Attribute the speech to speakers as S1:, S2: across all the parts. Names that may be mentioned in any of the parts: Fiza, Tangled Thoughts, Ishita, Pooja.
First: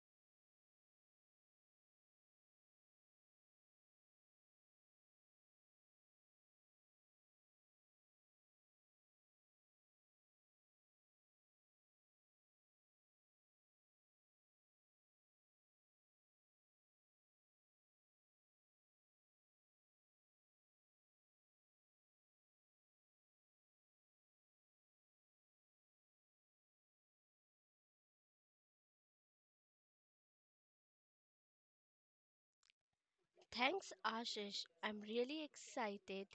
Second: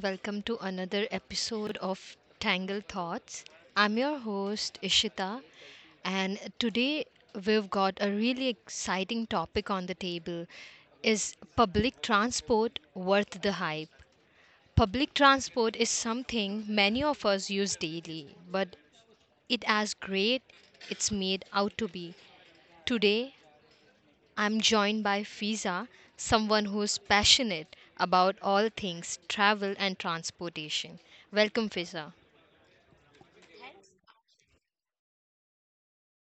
S1: Welcome to another episode of Tangled Thoughts. I'm your host, Ishita, and today we've got a really exciting topic on the table. Is public transport worth the hype? Public transport is something many of us use daily, but it as great it's made out to be. Today, I'm joined by Fiza, someone who's passionate about all things travel and transportation. Welcome, Fiza.
S2: Thanks, Ashish. I'm really excited.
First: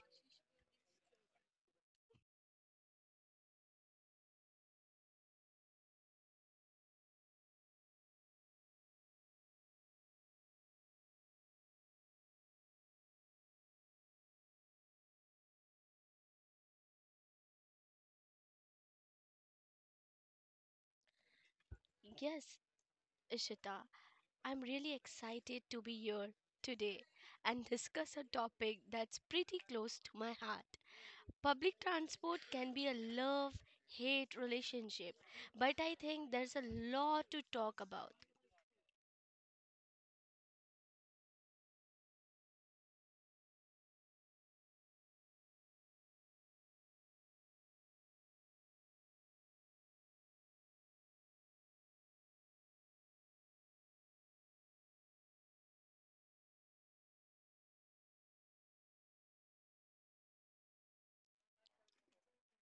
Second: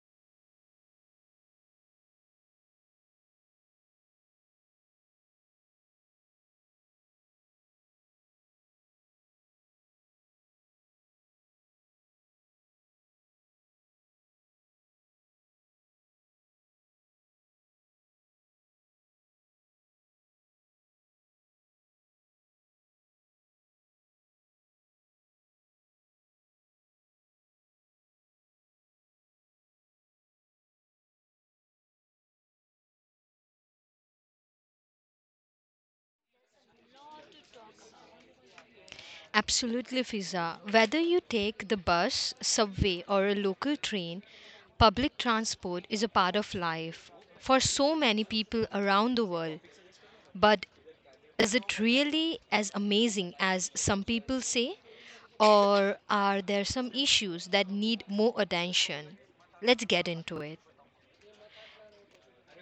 S2: Yes, Ishita, I'm really excited to be here today and discuss a topic that's pretty close to my heart. Public transport can be a love hate relationship, but I think there's a lot to talk about.
S1: Absolutely, Fiza. Whether you take the bus, subway, or a local train, public transport is a part of life for so many people around the world. But is it really as amazing as some people say? Or are there some issues that need more attention? Let's get into it.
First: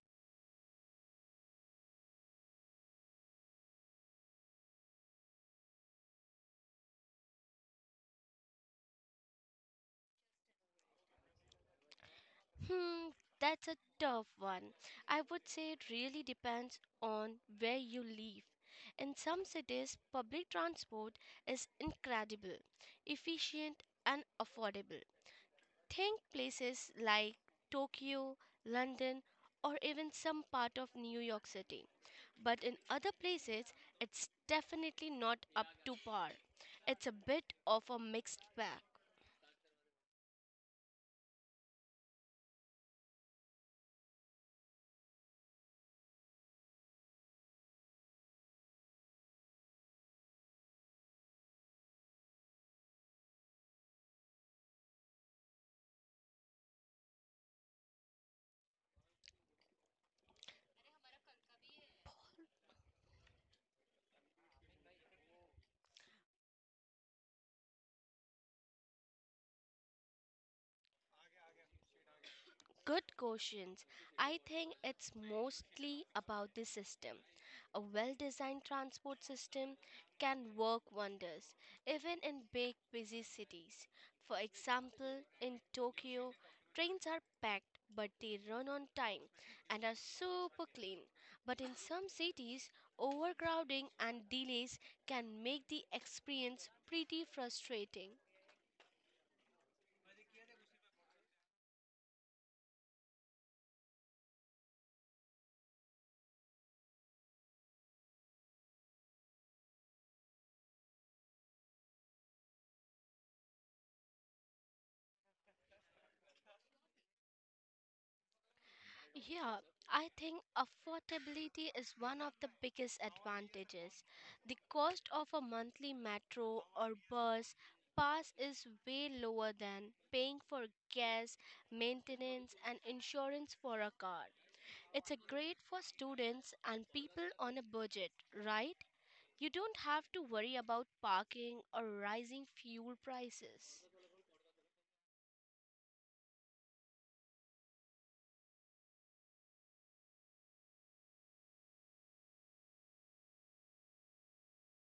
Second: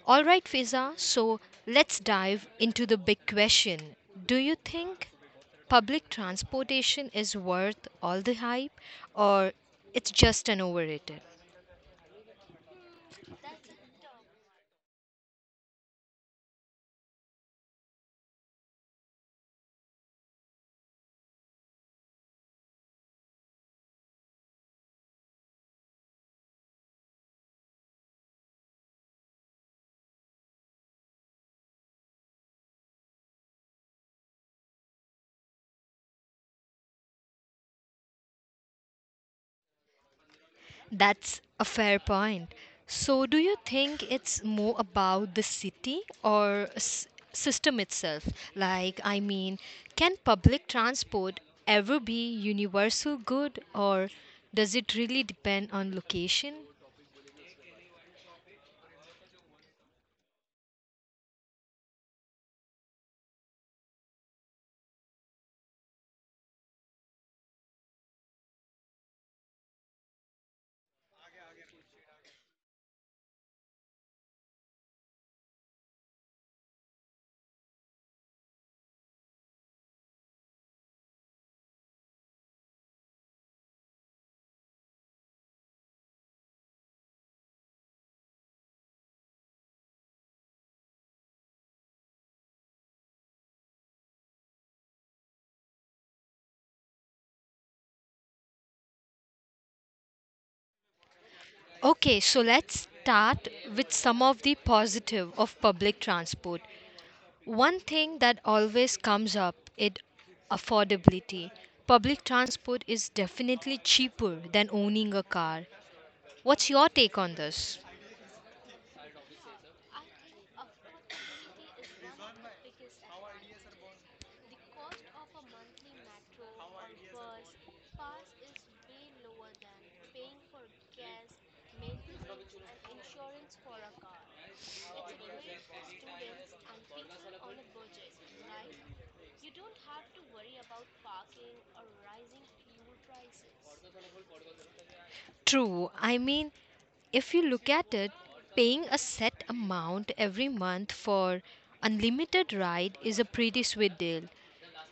S1: All right, Fiza. So let's dive into the big question. Do you think public transportation is worth all the hype or it's just an overrated?
S2: Hmm, that's a tough one. I would say it really depends on where you live. In some cities, public transport is incredible, efficient, and affordable. Think places like Tokyo, London, or even some part of New York City. But in other places, it's definitely not up to par. It's a bit of a mixed bag.
S1: That's a fair point. So do you think it's more about the city or system itself? Like I mean, can public transport ever be universal good or does it really depend on location?
S2: Good questions. I think it's mostly about the system. A well designed transport system can work wonders, even in big, busy cities. For example, in Tokyo, trains are packed but they run on time and are super clean. But in some cities, overcrowding and delays can make the experience pretty frustrating.
S1: Okay, so let's start with some of the positive of public transport. One thing that always comes up is affordability. Public transport is definitely cheaper than owning a car. What's your take on this?
S2: Yeah, I think affordability is one of the biggest advantages. The cost of a monthly metro or bus pass is way lower than paying for gas, maintenance, and insurance for a car. It's a great for students and people on a budget, right? You don't have to worry about parking or rising fuel prices.
S1: True. I mean, if you look at it, paying a set amount every month for unlimited ride is a pretty sweet deal.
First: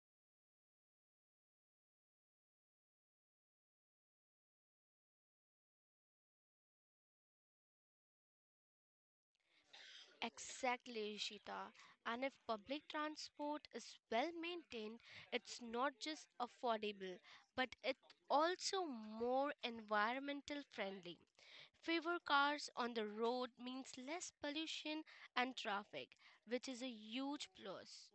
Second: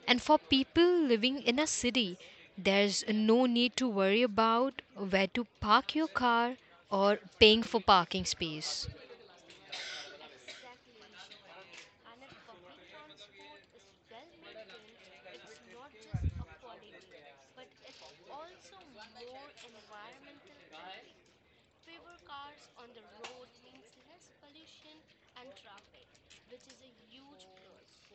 S1: And for people living in a city, there's no need to worry about where to park your car or paying for parking space.
S2: Exactly, Ishita. And if public transport is well maintained, it's not just affordable, but it's also more environmental friendly. Fewer cars on the road means less pollution and traffic, which is a huge plus.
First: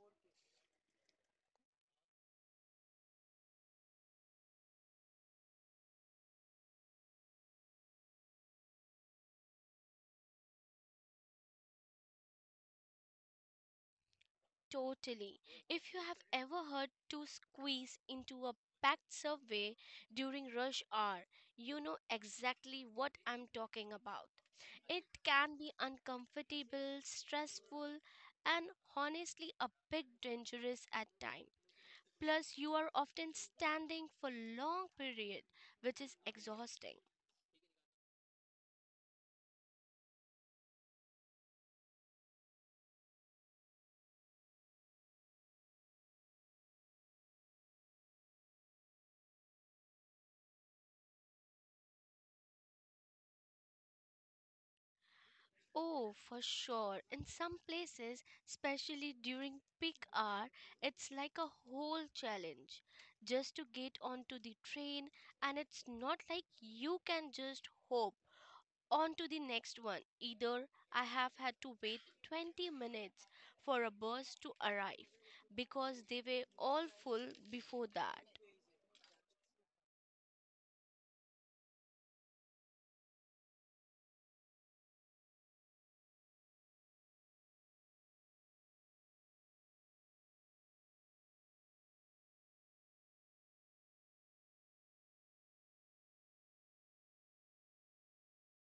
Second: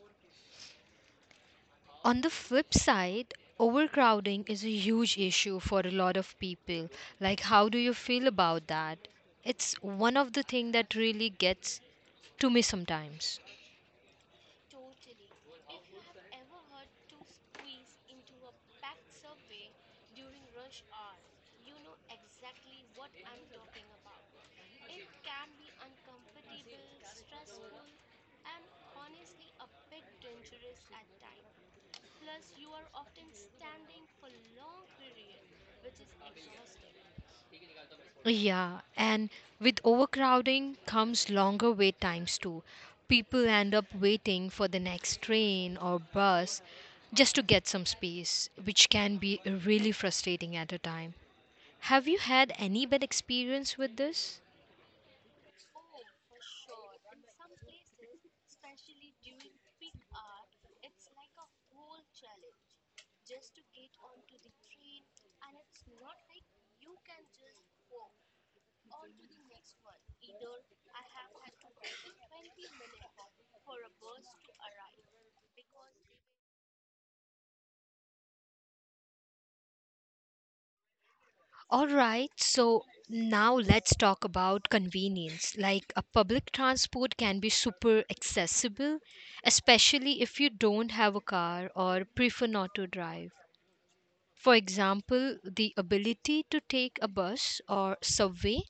S1: On the flip side, overcrowding is a huge issue for a lot of people. Like how do you feel about that? It's one of the things that really gets to me sometimes.
S2: Totally. If you have ever had to squeeze into a packed subway during rush hour, you know exactly what I'm talking about. It can be uncomfortable, stressful, and honestly a bit dangerous at times. Plus, you are often standing for long period, which is exhausting.
S1: Yeah, and with overcrowding comes longer wait times too. People end up waiting for the next train or bus just to get some space, which can be really frustrating at a time. Have you had any bad experience with this?
S2: Oh, for sure. In some places, especially during peak hour, it's like a whole challenge just to get onto the train, and it's not like you can just hop onto the next one either. I have had to wait 20 minutes for a bus to arrive because they were all full before that.
S1: All right, so now let's talk about convenience. Like a public transport can be super accessible, especially if you don't have a car or prefer not to drive. For example, the ability to take a bus or subway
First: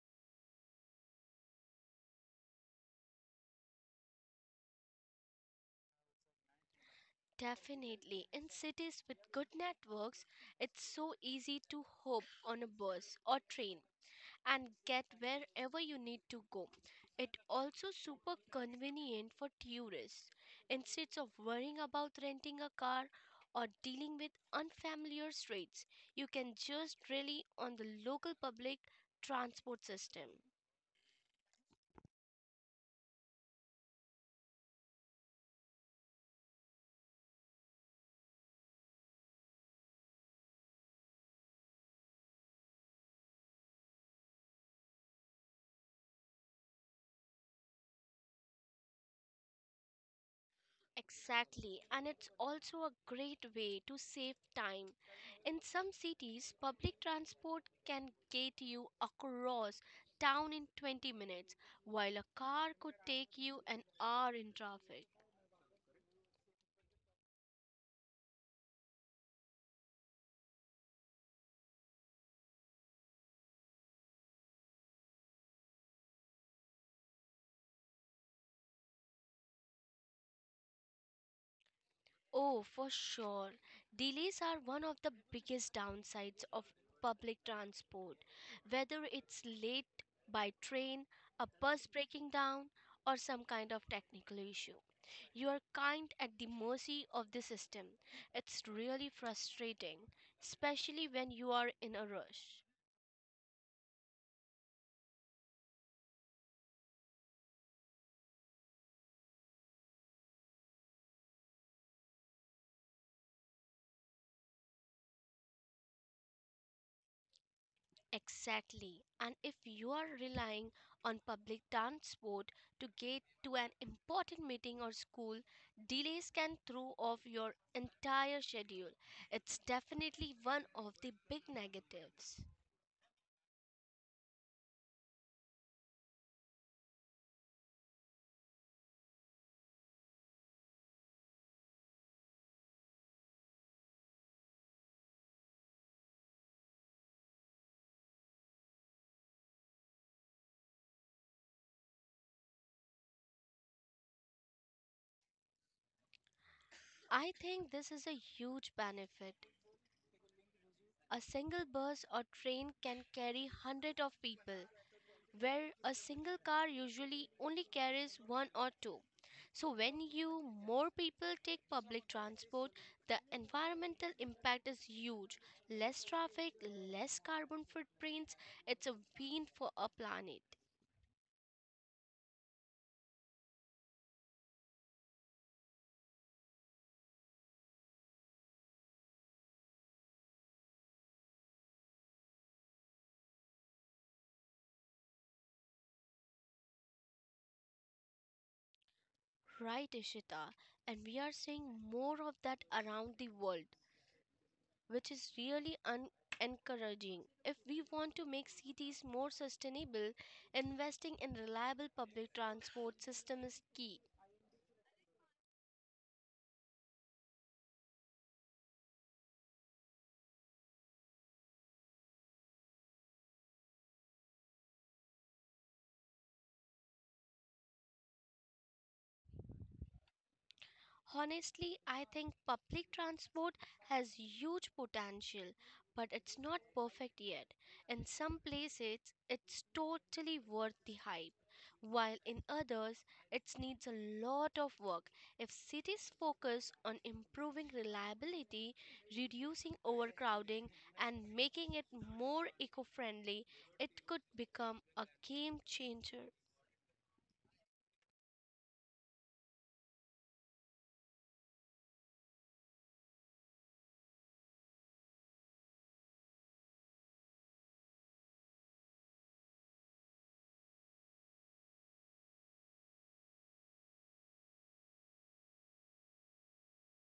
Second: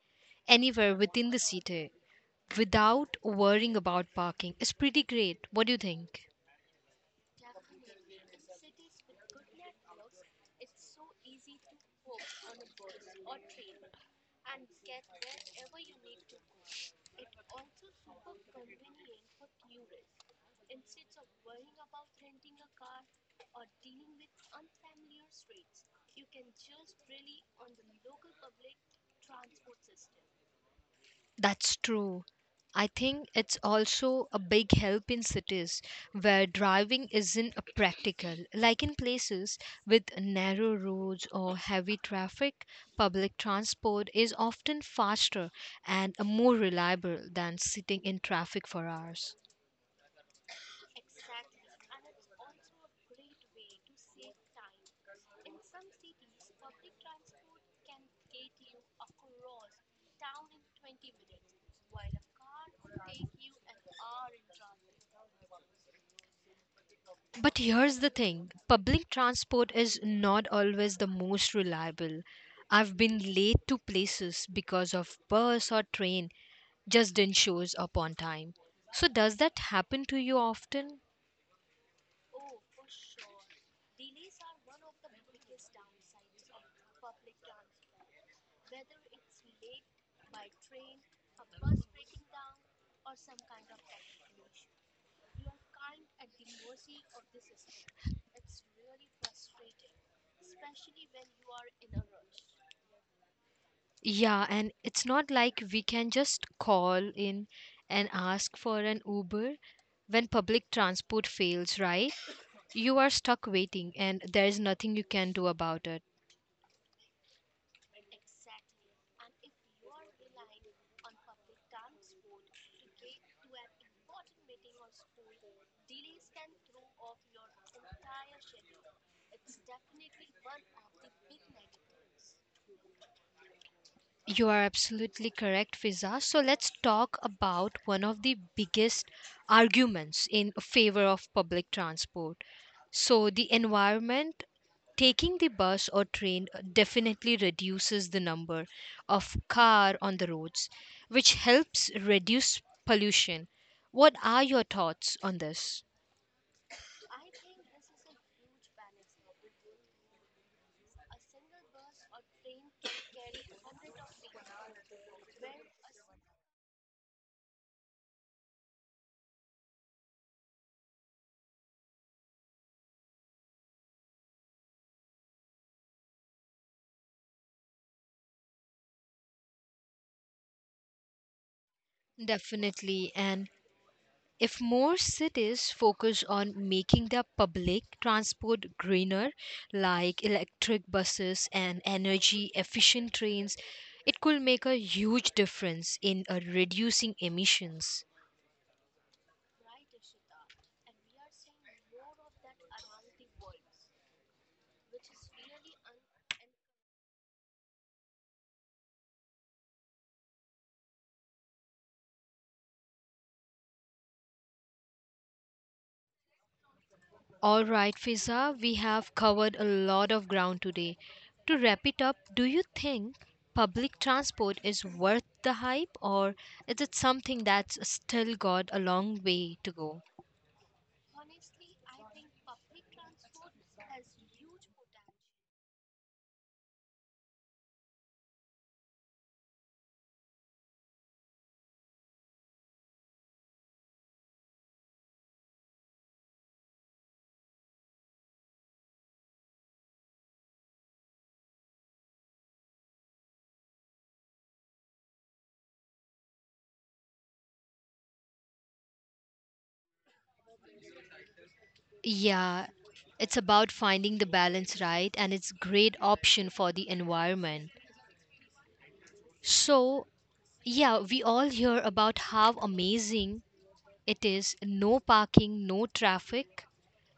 S1: anywhere within the city without worrying about parking is pretty great. What do you think?
S2: Definitely, in cities with good networks, it's so easy to hop on a bus or train and get wherever you need to go. It also super convenient for tourists. Instead of worrying about renting a car or dealing with unfamiliar streets, you can just rely on the local public transport system.
S1: That's true. I think it's also a big help in cities where driving isn't a practical. Like in places with narrow roads or heavy traffic, public transport is often faster and more reliable than sitting in traffic for hours.
S2: Exactly, and it's also a great way to save time. In some cities, public transport can get you across town in 20 minutes, while a car could take you an hour in traffic.
S1: But here's the thing public transport is not always the most reliable. I've been late to places because of bus or train just didn't shows up on time. So does that happen to you often?
S2: Oh, for sure. Delays are one of the biggest downsides of public transport. Whether it's late by train, a bus breaking down, or some kind of technical issue, you are kind at the mercy of the system. It's really frustrating, especially when you are in a rush.
S1: Yeah, and it's not like we can just call in and ask for an Uber when public transport fails, right? You are stuck waiting and there is nothing you can do about it.
S2: Exactly. And if you are relying on public transport to get to an important meeting or school, delays can throw off your entire schedule. It's definitely one of the big negatives.
S1: You are absolutely correct, Fiza. So let's talk about one of the biggest arguments in favor of public transport. So, the environment taking the bus or train definitely reduces the number of car on the roads, which helps reduce pollution. What are your thoughts on this?
S2: I think this is a huge benefit. A single bus or train can carry hundreds of people, where a single car usually only carries one or two. So when you more people take public transport, the environmental impact is huge. Less traffic, less carbon footprints. It's a win for our planet.
S1: Definitely. And if more cities focus on making their public transport greener, like electric buses and energy efficient trains, it could make a huge difference in reducing emissions.
S2: Right, Ishita. And we are seeing more of that around the world, which is really encouraging. If we want to make cities more sustainable, investing in reliable public transport system is key.
S1: All right, Fiza, we have covered a lot of ground today. To wrap it up, do you think public transport is worth the hype or is it something that's still got a long way to go?
S2: Honestly, I think public transport has huge potential, but it's not perfect yet. In some places, it's totally worth the hype, while in others, it needs a lot of work. If cities focus on improving reliability, reducing overcrowding, and making it more eco friendly, it could become a game changer.
S1: Yeah, it's about finding the balance right and it's great option for the environment. So, yeah, we all hear about how amazing it is no parking, no traffic,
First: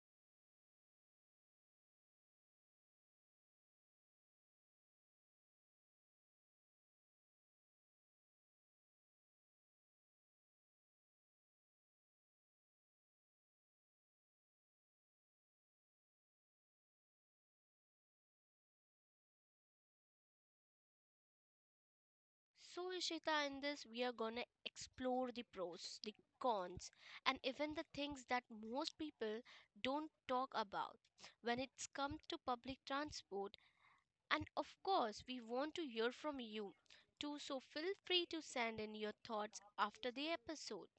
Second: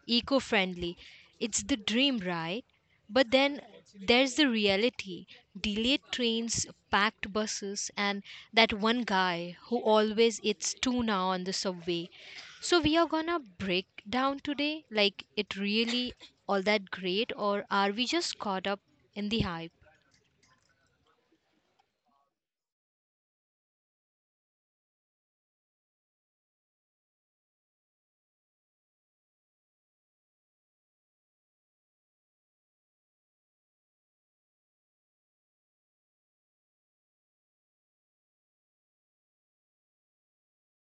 S1: eco friendly. It's the dream, right? But then there's the reality delayed trains, packed buses, and that one guy who always eats tuna on the subway. So, we are gonna break down today like it really all that great, or are we just caught up in the hype?
S2: So, Ishita, in this, we are going to explore the pros, the cons, and even the things that most people don't talk about when it's come to public transport. And of course, we want to hear from you too, so feel free to send in your thoughts after the episode.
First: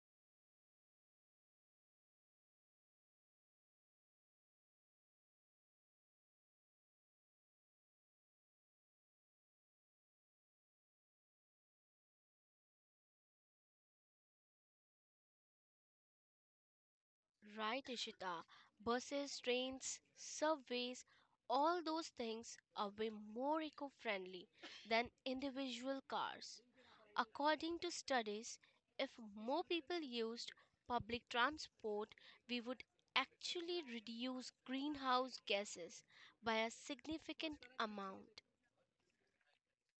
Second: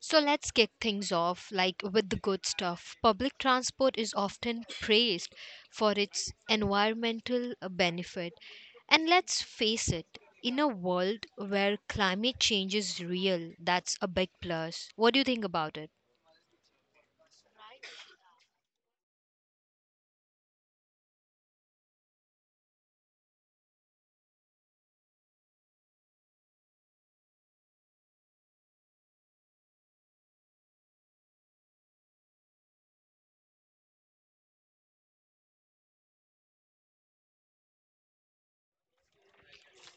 S1: So let's kick things off like with the good stuff. Public transport is often praised for its environmental benefit. And let's face it, in a world where climate change is real, that's a big plus. What do you think about it?
S2: Right, Ishita? Buses, trains, subways, all those things are way more eco friendly than individual cars. According to studies, if more people used public transport, we would actually reduce greenhouse gases by a significant amount.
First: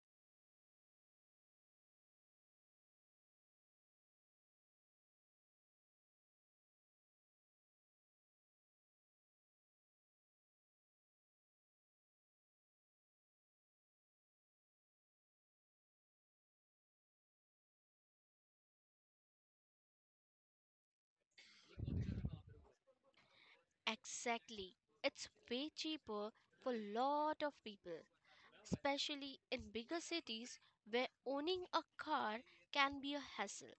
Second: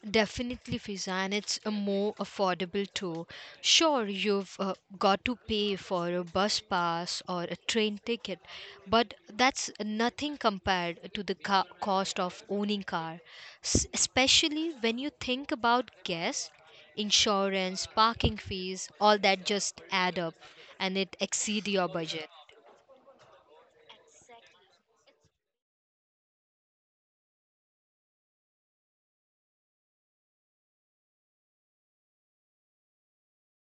S1: Definitely, Fiza, and it's a more affordable too. Sure, you've got to pay for a bus pass or a train ticket, but that's nothing compared to the cost of owning car. Especially when you think about gas, insurance, parking fees, all that just add up, and it exceed your budget.
S2: Exactly. It's way cheaper for a lot of people, especially in bigger cities where owning a car can be a hassle.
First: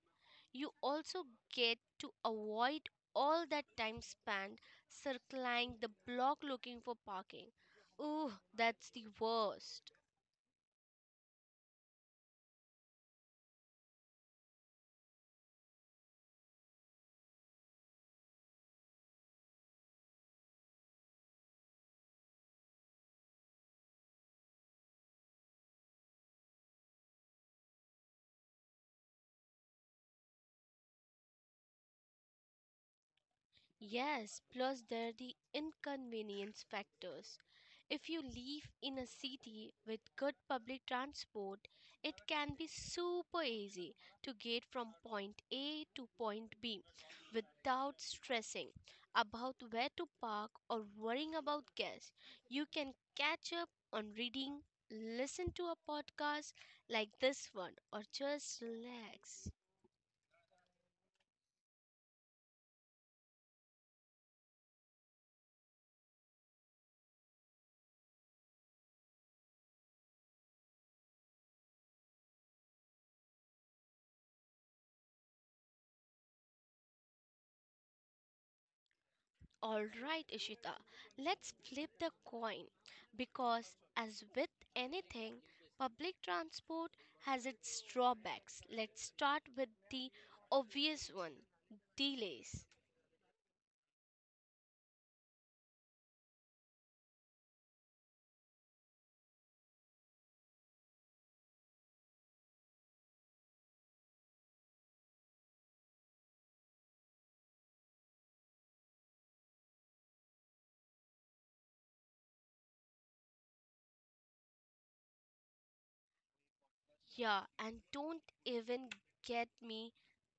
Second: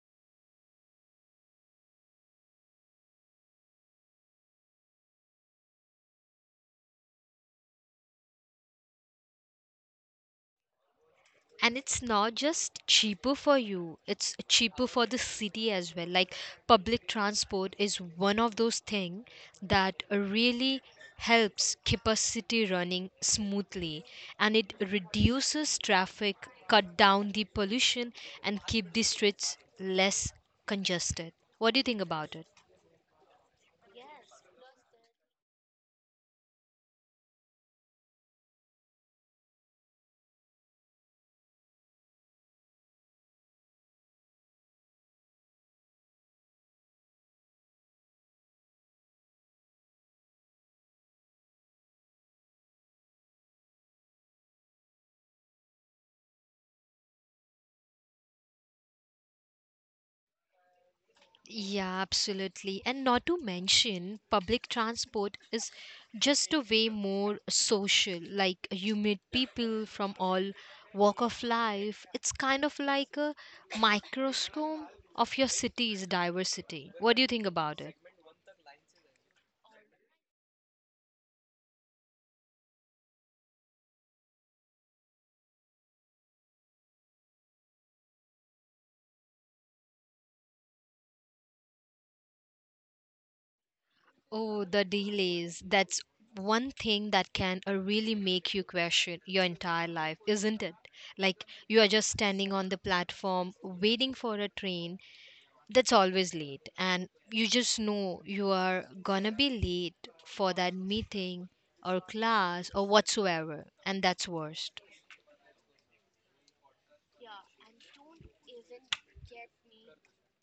S2: You also get to avoid all that time spent circling the block looking for parking. Ooh, that's the worst.
S1: And it's not just cheaper for you, it's cheaper for the city as well. Like public transport is one of those things that really helps keep a city running smoothly, and it reduces traffic, cut down the pollution, and keep the streets less congested. What do you think about it?
S2: Yes, plus there are the inconvenience factors. If you live in a city with good public transport, it can be super easy to get from point A to point B without stressing about where to park or worrying about gas. You can catch up on reading, listen to a podcast like this one, or just relax.
S1: Yeah, absolutely. And not to mention, public transport is just a way more social. Like you meet people from all walk of life. It's kind of like a microscope of your city's diversity. What do you think about it?
S2: All right, Ishita, let's flip the coin because, as with anything, public transport has its drawbacks. Let's start with the obvious one delays.
S1: Oh, the delays. That's one thing that can really make you question your entire life, isn't it? Like you are just standing on the platform waiting for a train that's always late, and you just know you are gonna be late for that meeting or class or whatsoever, and that's worst.
S2: Yeah, and don't even get me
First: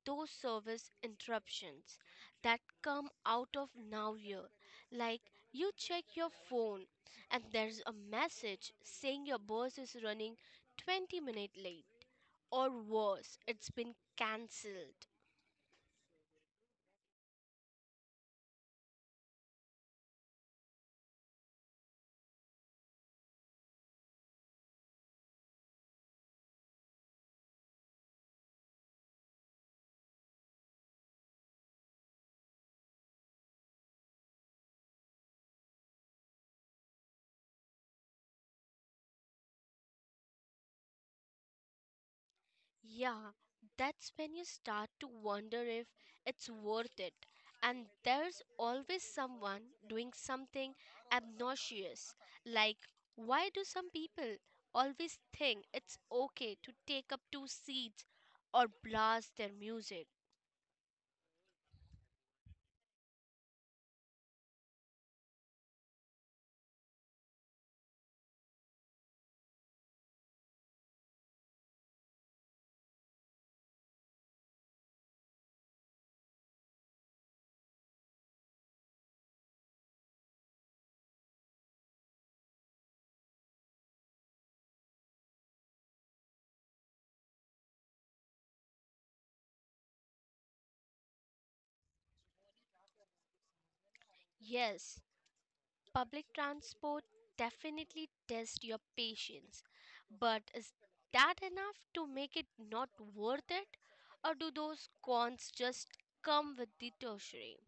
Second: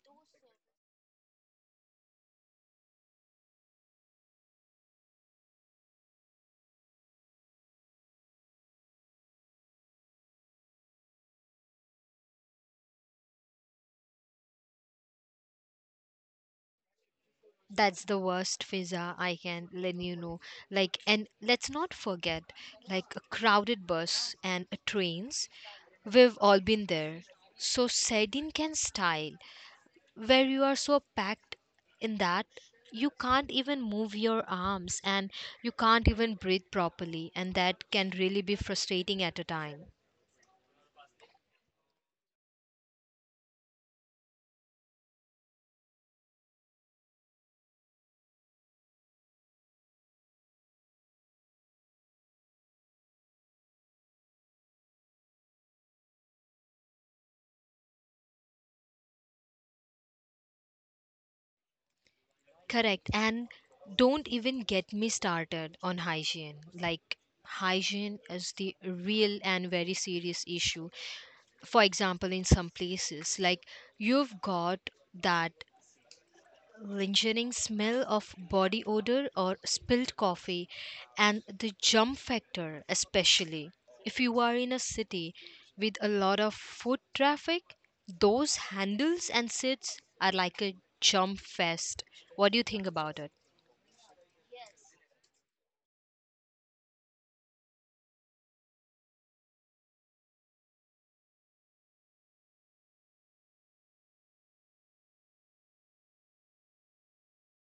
S2: those service interruptions that come out of nowhere. Like you check your phone and there's a message saying your bus is running 20 minutes late. Or worse, it's been cancelled.
S1: That's the worst, Fiza. I can let you know. Like, and let's not forget like a crowded bus and a trains, we've all been there. So sardine can style, where you are so packed in that you can't even move your arms and you can't even breathe properly, and that can really be frustrating at a time.
S2: Yeah, that's when you start to wonder if it's worth it. And there's always someone doing something obnoxious. Like, why do some people always think it's okay to take up two seats or blast their music?
S1: Correct. And don't even get me started on hygiene. Like hygiene is the real and very serious issue. For example, in some places, like you've got that lingering smell of body odor or spilled coffee, and the jump factor, especially if you are in a city with a lot of foot traffic, those handles and seats are like a jump fest. What do you think about it?
S2: Yes, public transport definitely tests your patience, but is that enough to make it not worth it? Or do those cons just come with the tertiary?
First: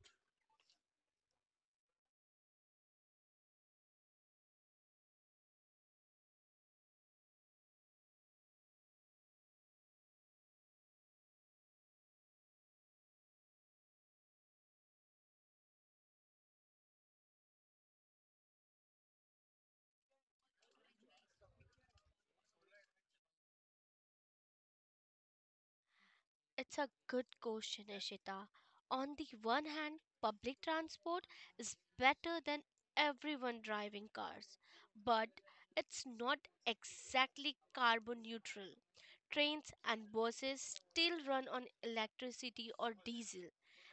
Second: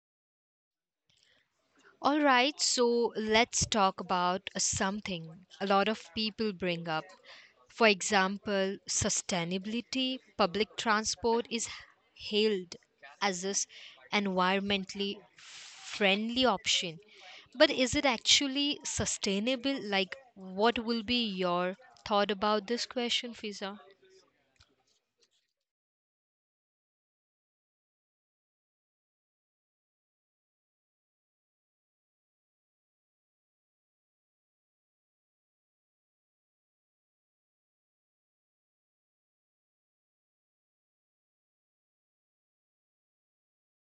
S1: All right, so let's talk about something a lot of people bring up. For example, sustainability, public transport is hailed as this environmentally friendly option. But is it actually sustainable? Like, what will be your thought about this question, Fiza?
S2: It's a good question, Ishita. On the one hand, public transport is better than everyone driving cars, but it's not exactly carbon neutral. Trains and buses still run on electricity or diesel,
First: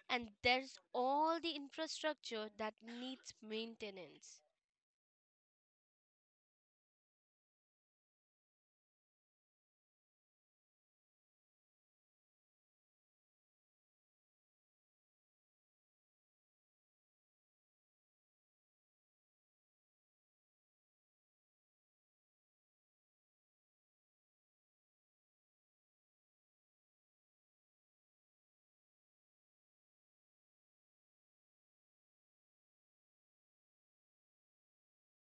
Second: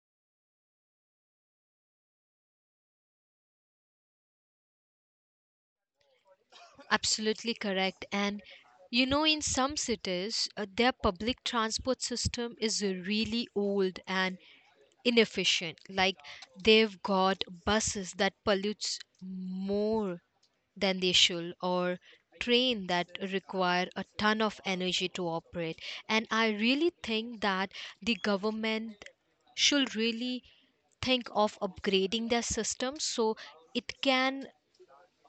S2: and there's all the infrastructure that needs maintenance.
S1: Absolutely correct. And you know, in some cities, their public transport system is really old and inefficient. Like they've got buses that pollutes more than they should, or train that require a ton of energy to operate. And I really think that the government should really think of upgrading their system so it can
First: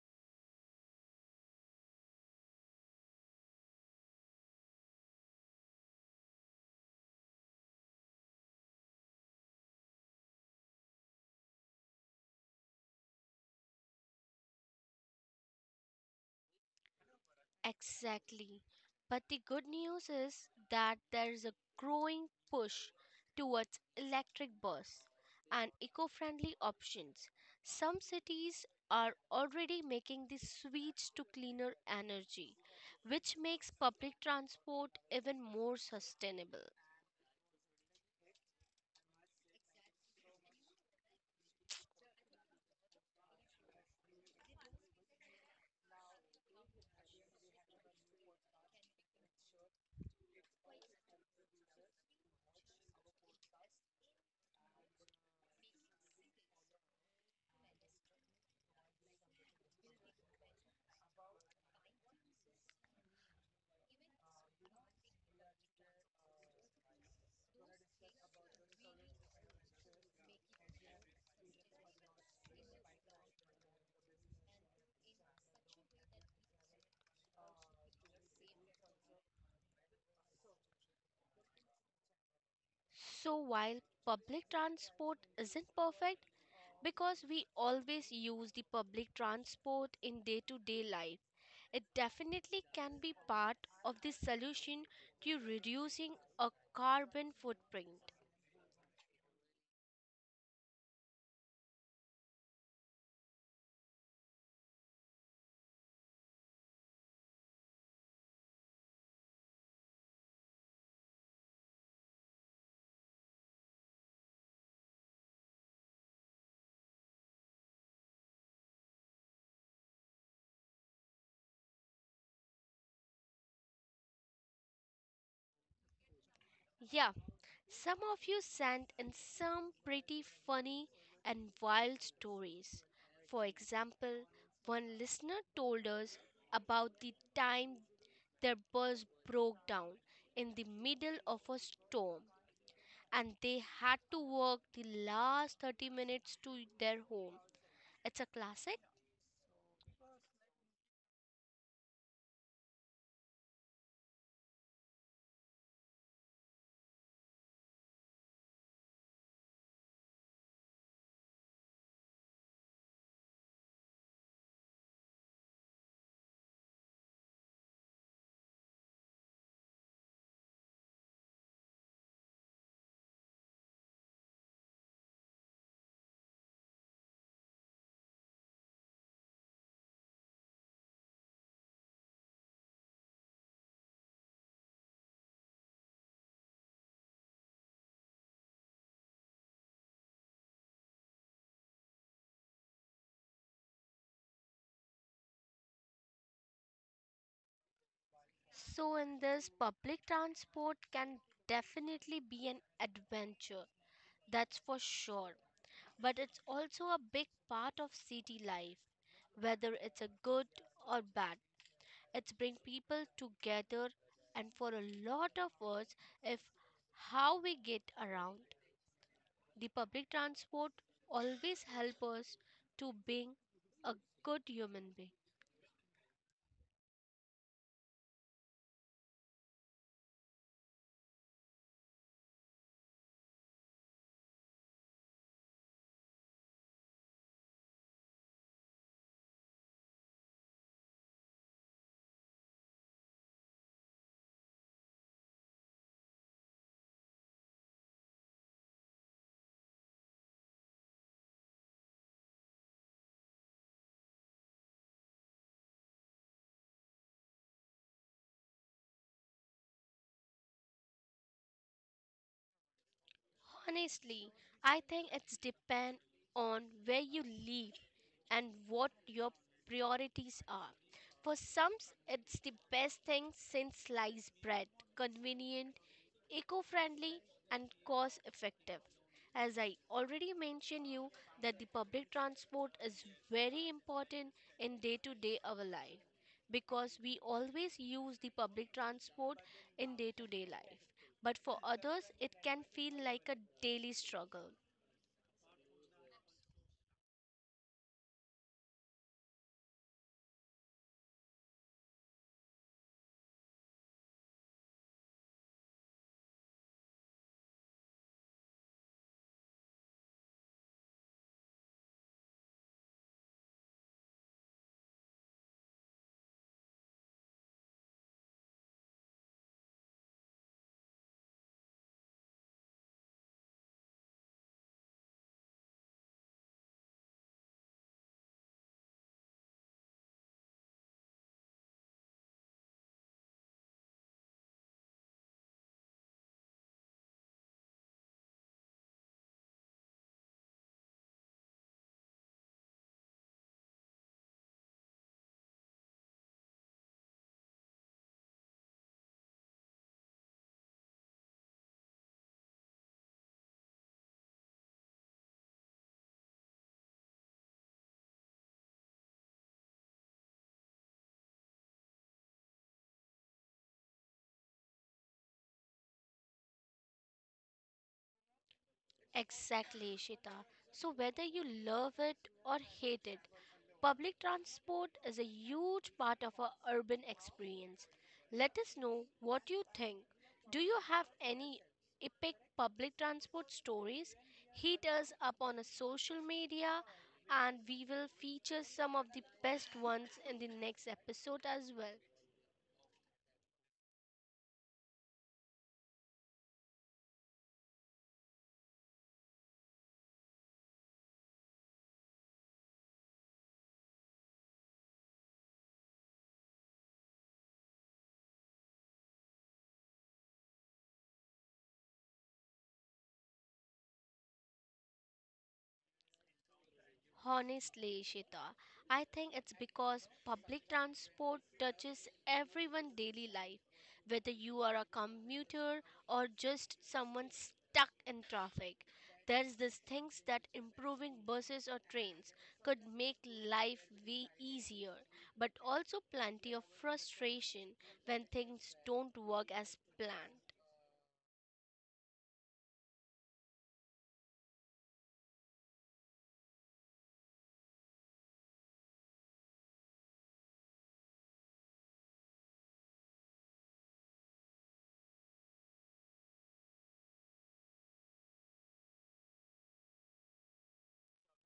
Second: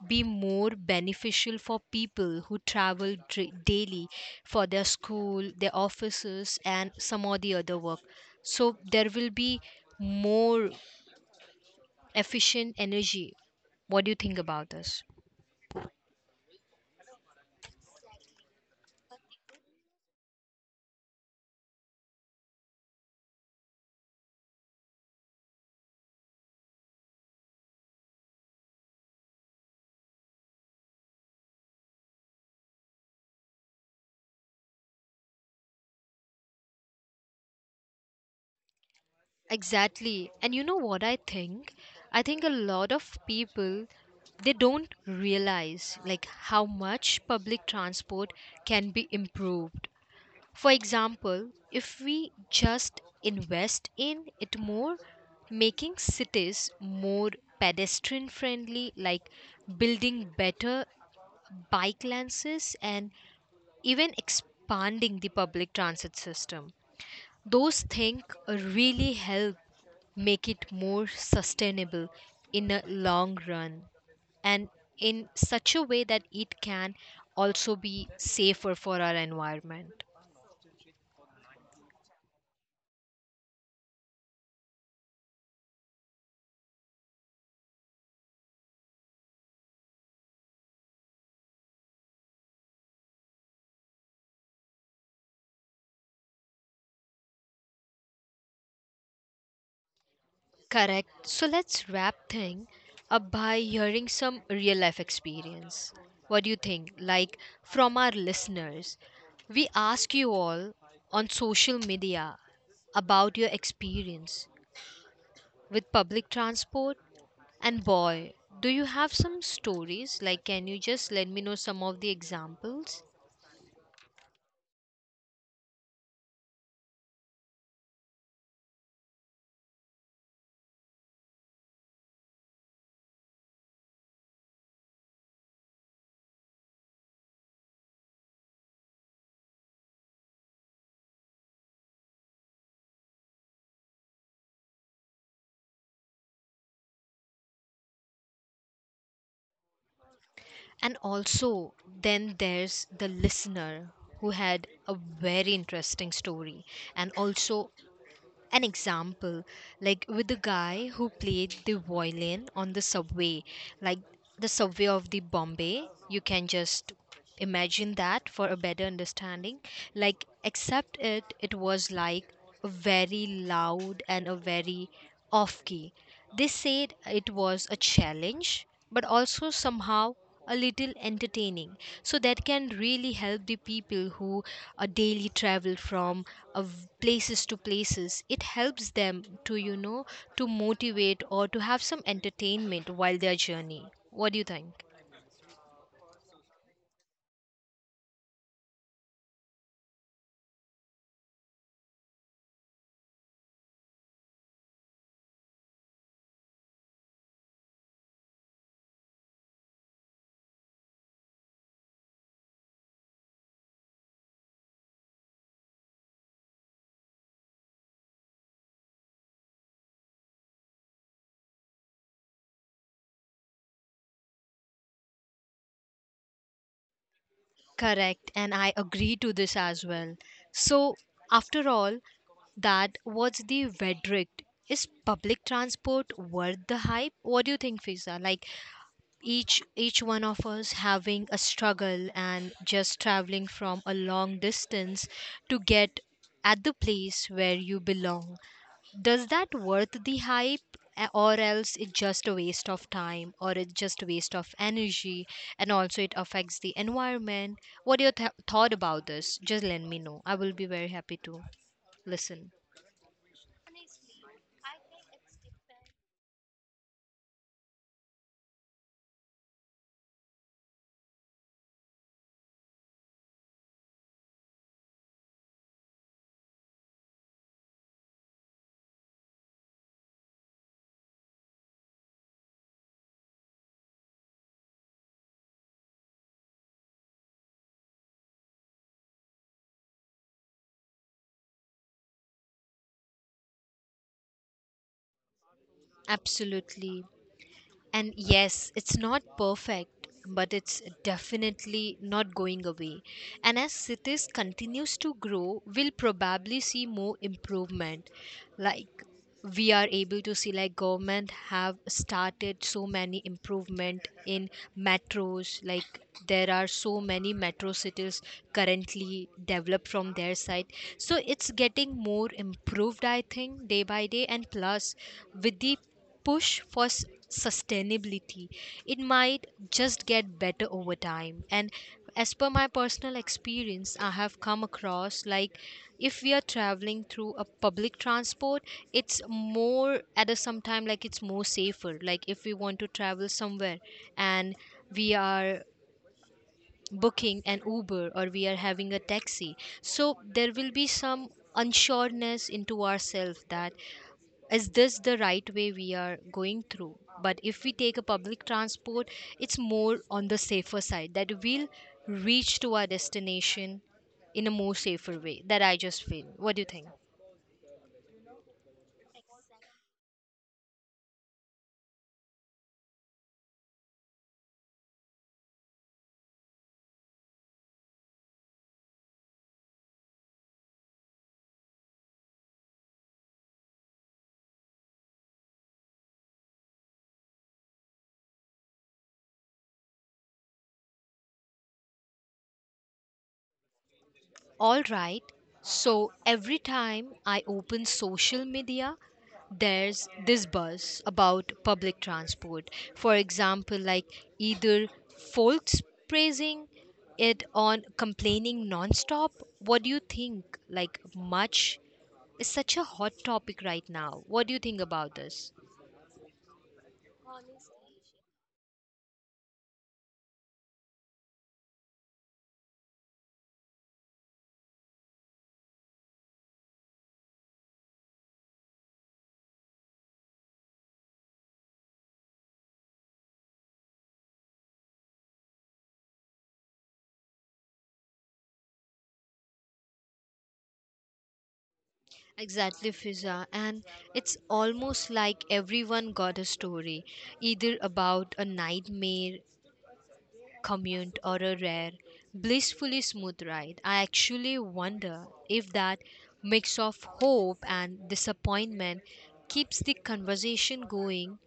S1: be more beneficial for people who travel daily for their school, their offices, and some of the other work. So there will be more efficient energy. What do you think about this?
S2: Exactly. But the good news is that there is a growing push towards electric bus and eco-friendly options. Some cities are already making the switch to cleaner energy, which makes public transport even more sustainable.
S1: Exactly. And you know what I think? I think a lot of people, they don't realize like how much public transport can be improved. For example, if we just invest in it more, making cities more pedestrian friendly, like building better bike lanes and even expanding the public transit system, those things really help make it more sustainable in a long run, and in such a way that it can also be safer for our environment.
S2: So while public transport isn't perfect because we always use the public transport in day to day life, it definitely can be part of the solution to reducing a carbon footprint.
S1: Correct. So let's wrap thing up by hearing some real life experience. What do you think? Like from our listeners, we ask you all on social media about your experience with public transport, and boy, do you have some stories? Like can you just let me know some of the examples?
S2: Yeah, some of you sent in some pretty funny and wild stories. For example, one listener told us about the time their bus broke down in the middle of a storm and they had to walk the last 30 minutes to their home. It's a classic.
S1: And also, then there's the listener who had a very interesting story and also an example, like with the guy who played the violin on the subway. Like the subway of the Bombay, you can just imagine that for a better understanding. Like except it was like a very loud and a very off key. They said it was a challenge, but also somehow a little entertaining. So that can really help the people who daily travel from places to places. It helps them to, you know, to motivate or to have some entertainment while their journey. What do you think?
S2: So, in this, public transport can definitely be an adventure, that's for sure. But it's also a big part of city life, whether it's a good or bad. It's bring people together, and for a lot of us, if how we get around, the public transport always help us to being a good human being.
S1: Correct, and I agree to this as well. So, after all, that what's the verdict? Is public transport worth the hype? What do you think, Fiza? Like, each one of us having a struggle and just traveling from a long distance to get at the place where you belong, does that worth the hype? Or else it's just a waste of time or it's just a waste of energy, and also it affects the environment. What your thought about this, just let me know. I will be very happy to listen.
S2: Honestly, I think it's depend on where you live and what your priorities are. For some, it's the best thing since sliced bread, convenient, eco-friendly, and cost effective. As I already mentioned you that the public transport is very important in day to day our life, because we always use the public transport in day to day life, but for others it can feel like a daily struggle.
S1: Absolutely. And yes, it's not perfect, but it's definitely not going away. And as cities continues to grow, we'll probably see more improvement. Like, we are able to see like government have started so many improvement in metros, like there are so many metro cities currently developed from their side, so it's getting more improved I think day by day. And plus, with the push for sustainability, it might just get better over time. And as per my personal experience, I have come across like, if we are traveling through a public transport, it's more at a sometime, like it's more safer. Like if we want to travel somewhere and we are booking an Uber, or we are having a taxi, so there will be some unsureness into ourselves that is this the right way we are going through. But if we take a public transport, it's more on the safer side, that we'll reach to our destination in a more safer way. That I just feel. What do you think?
S2: Exactly, Shita. So, whether you love it or hate it, public transport is a huge part of our urban experience. Let us know what you think. Do you have any epic public transport stories? Hit us up on a social media and we will feature some of the best ones in the next episode as well.
S1: All right. So every time I open social media, there's this buzz about public transport. For example, like, either folks praising it on complaining nonstop. What do you think? Like, much is such a hot topic right now. What do you think about this?
S2: Honestly, Ishita, I think it's because public transport touches everyone's daily life, whether you are a commuter or just someone stuck in traffic. There's this things that improving buses or trains could make life way easier, but also plenty of frustration when things don't work as planned.
S1: Exactly, Fiza. And it's almost like everyone got a story, either about a nightmare commute, or a rare, blissfully smooth ride. I actually wonder if that mix of hope and disappointment keeps the conversation going.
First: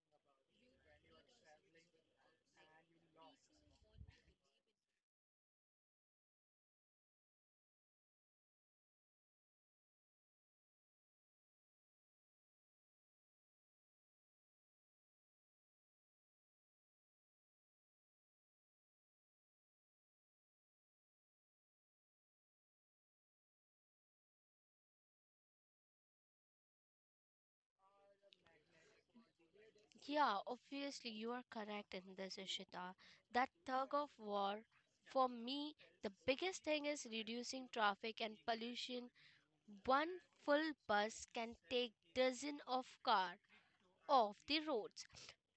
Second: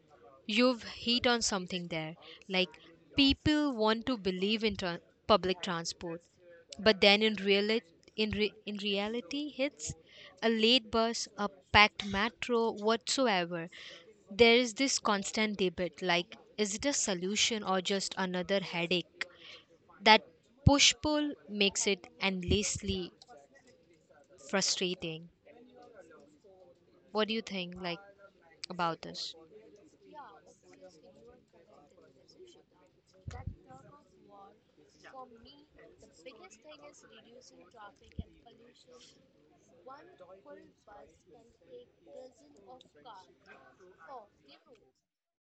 S1: You've hit on something there. Like, people want to believe in tran public transport, but then in reality hits a late bus, a packed metro, whatsoever. There is this constant debate like, is it a solution or just another headache? That push pull makes it endlessly frustrating. What do you think, like, about this?
S2: Yeah, obviously you are correct in this, Ishita. That tug of war, for me, the biggest thing is reducing traffic and pollution. One full bus can take dozen of car off the roads.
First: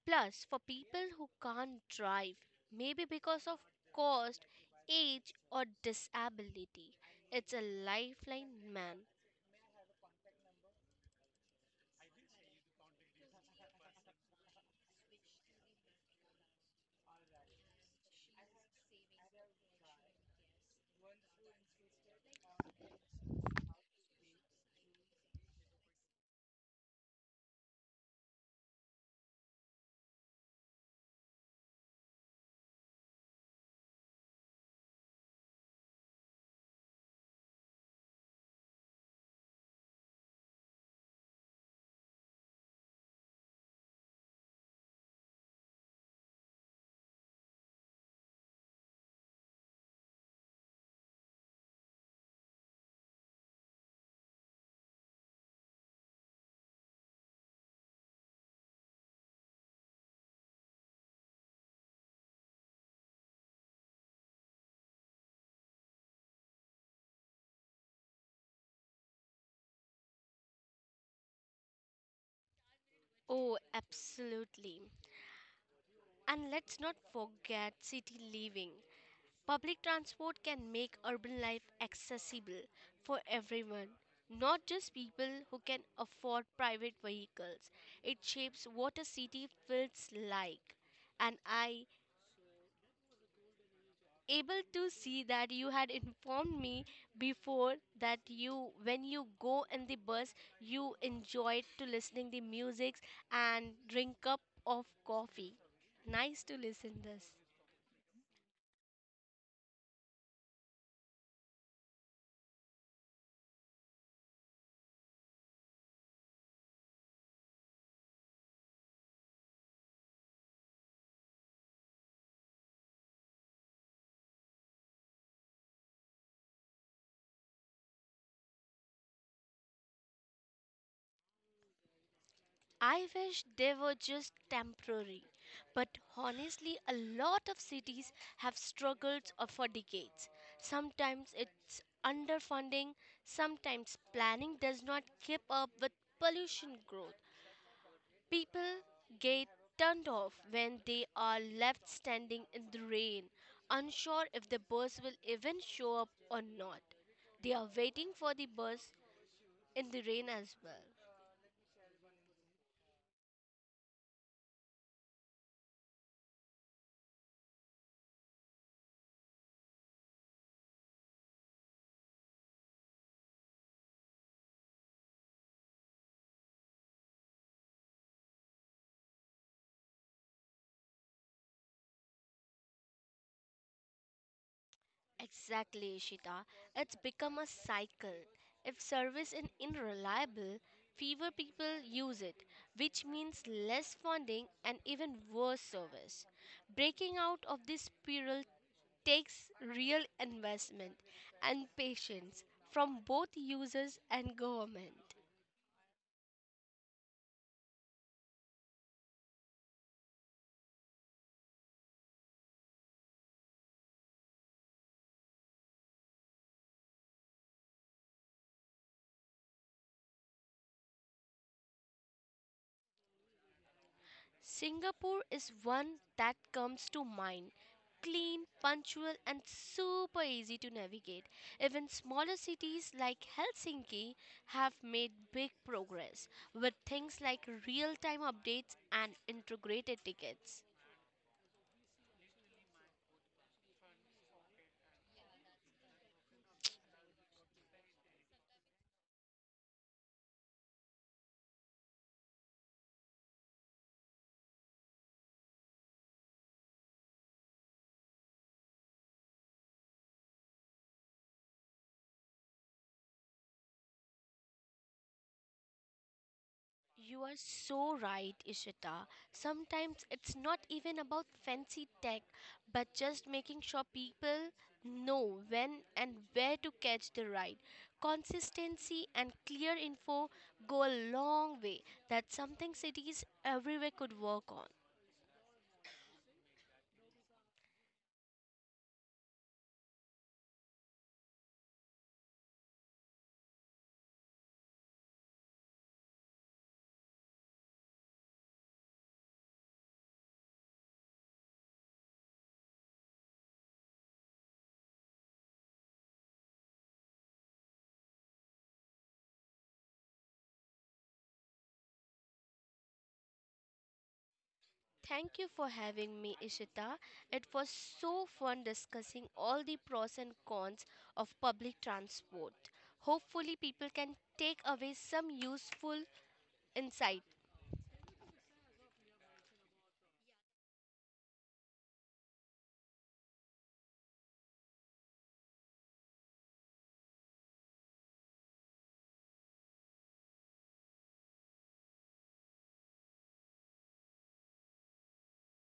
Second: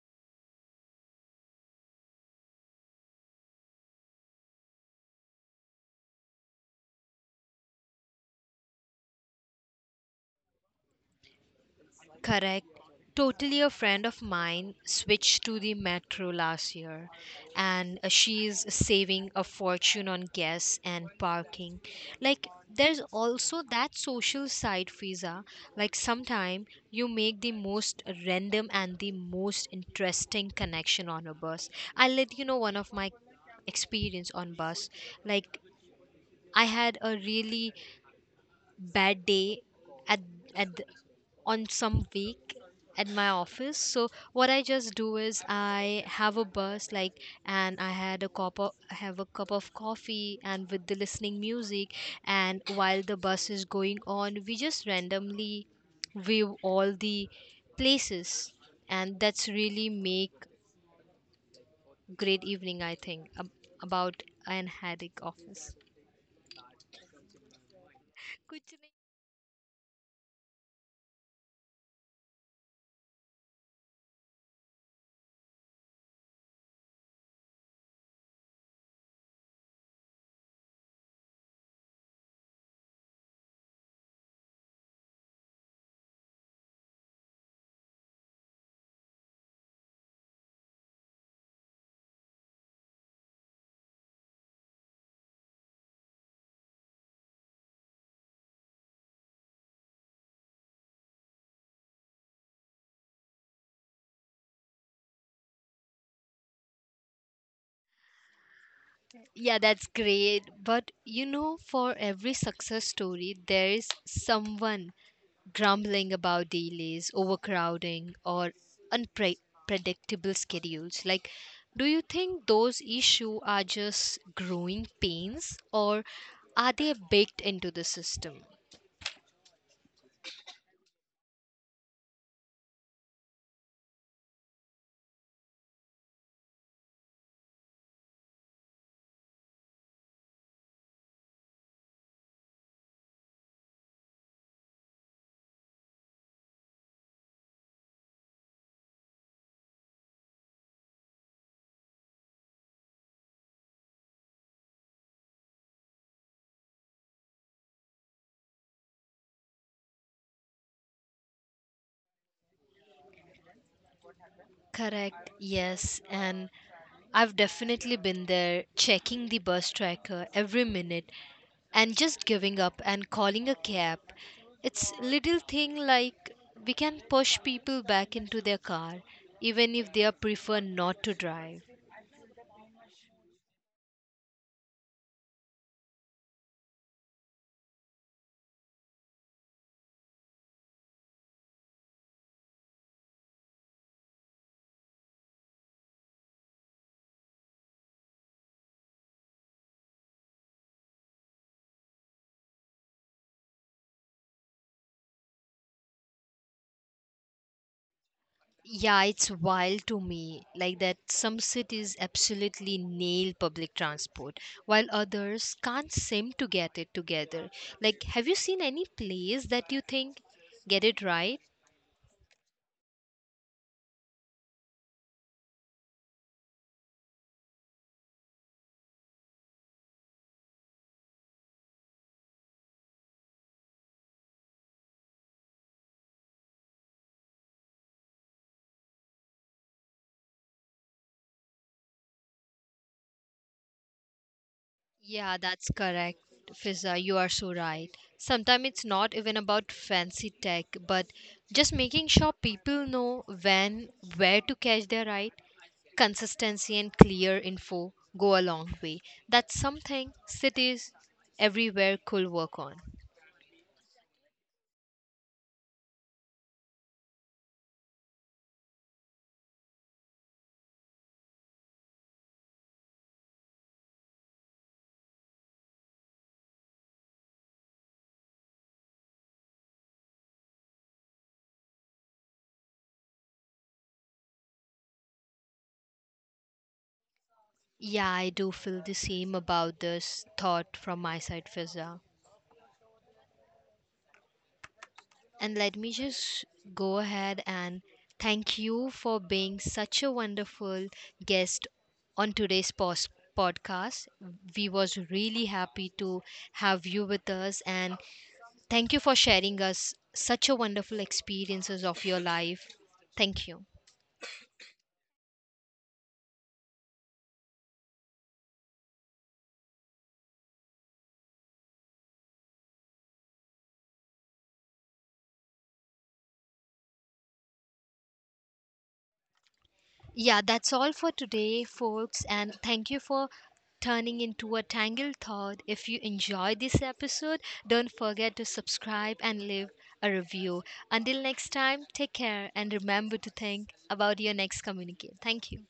S2: Plus, for people who can't drive, maybe because of cost, age, or disability, it's a lifeline, man.
S1: Correct. Totally, a friend of mine switched to the metro last year and she's saving a fortune on gas and parking. Like, there's also that social side, Fiza. Like sometime you make the most random and the most interesting connection on a bus. I'll let you know one of my experience on bus. Like, I had a really bad day at at the- on some week at my office. So what I just do is I have a bus, like, and I had a cup of coffee and with the listening music, and while the bus is going on, we just randomly view all the places, and that's really make great evening I think about an headache office. कुछ नहीं.
S2: Oh, absolutely. And let's not forget city living. Public transport can make urban life accessible for everyone, not just people who can afford private vehicles. It shapes what a city feels like. And I able to see that you had informed me before that you when you go in the bus you enjoyed to listening the music and drink cup of coffee, nice to listen this.
S1: Yeah, that's great. But you know, for every success story, there is someone grumbling about delays, overcrowding, or unpredictable schedules. Like, do you think those issues are just growing pains, or are they baked into the system?
S2: I wish they were just temporary, but honestly, a lot of cities have struggled for decades. Sometimes it's underfunding, sometimes planning does not keep up with pollution growth. People get turned off when they are left standing in the rain, unsure if the bus will even show up or not. They are waiting for the bus in the rain as well.
S1: Correct, yes. And I've definitely been there checking the bus tracker every minute and just giving up and calling a cab. It's little thing like we can push people back into their car even if they are prefer not to drive.
S2: Exactly, Ishita. It's become a cycle. If service is unreliable, fewer people use it, which means less funding and even worse service. Breaking out of this spiral takes real investment and patience from both users and government.
S1: Yeah, it's wild to me. Like that, some cities absolutely nail public transport, while others can't seem to get it together. Like, have you seen any place that you think get it right?
S2: Singapore is one that comes to mind. Clean, punctual, and super easy to navigate. Even smaller cities like Helsinki have made big progress with things like real time updates and integrated tickets.
S1: Yeah, that's correct, Fiza. You are so right. Sometimes it's not even about fancy tech, but just making sure people know when, where to catch their ride. Consistency and clear info go a long way. That's something cities everywhere could work on.
S2: You are so right, Ishita. Sometimes it's not even about fancy tech, but just making sure people know when and where to catch the ride. Consistency and clear info go a long way. That's something cities everywhere could work on.
S1: Yeah, I do feel the same about this thought from my side, Fiza. And let me just go ahead and thank you for being such a wonderful guest on today's podcast. We was really happy to have you with us, and thank you for sharing us such a wonderful experiences of your life. Thank you.
S2: Thank you for having me, Ishita. It was so fun discussing all the pros and cons of public transport. Hopefully, people can take away some useful insight.
S1: Yeah, that's all for today, folks, and thank you for turning into a Tangled Thought. If you enjoyed this episode, don't forget to subscribe and leave a review. Until next time, take care and remember to think about your next communicate. Thank you.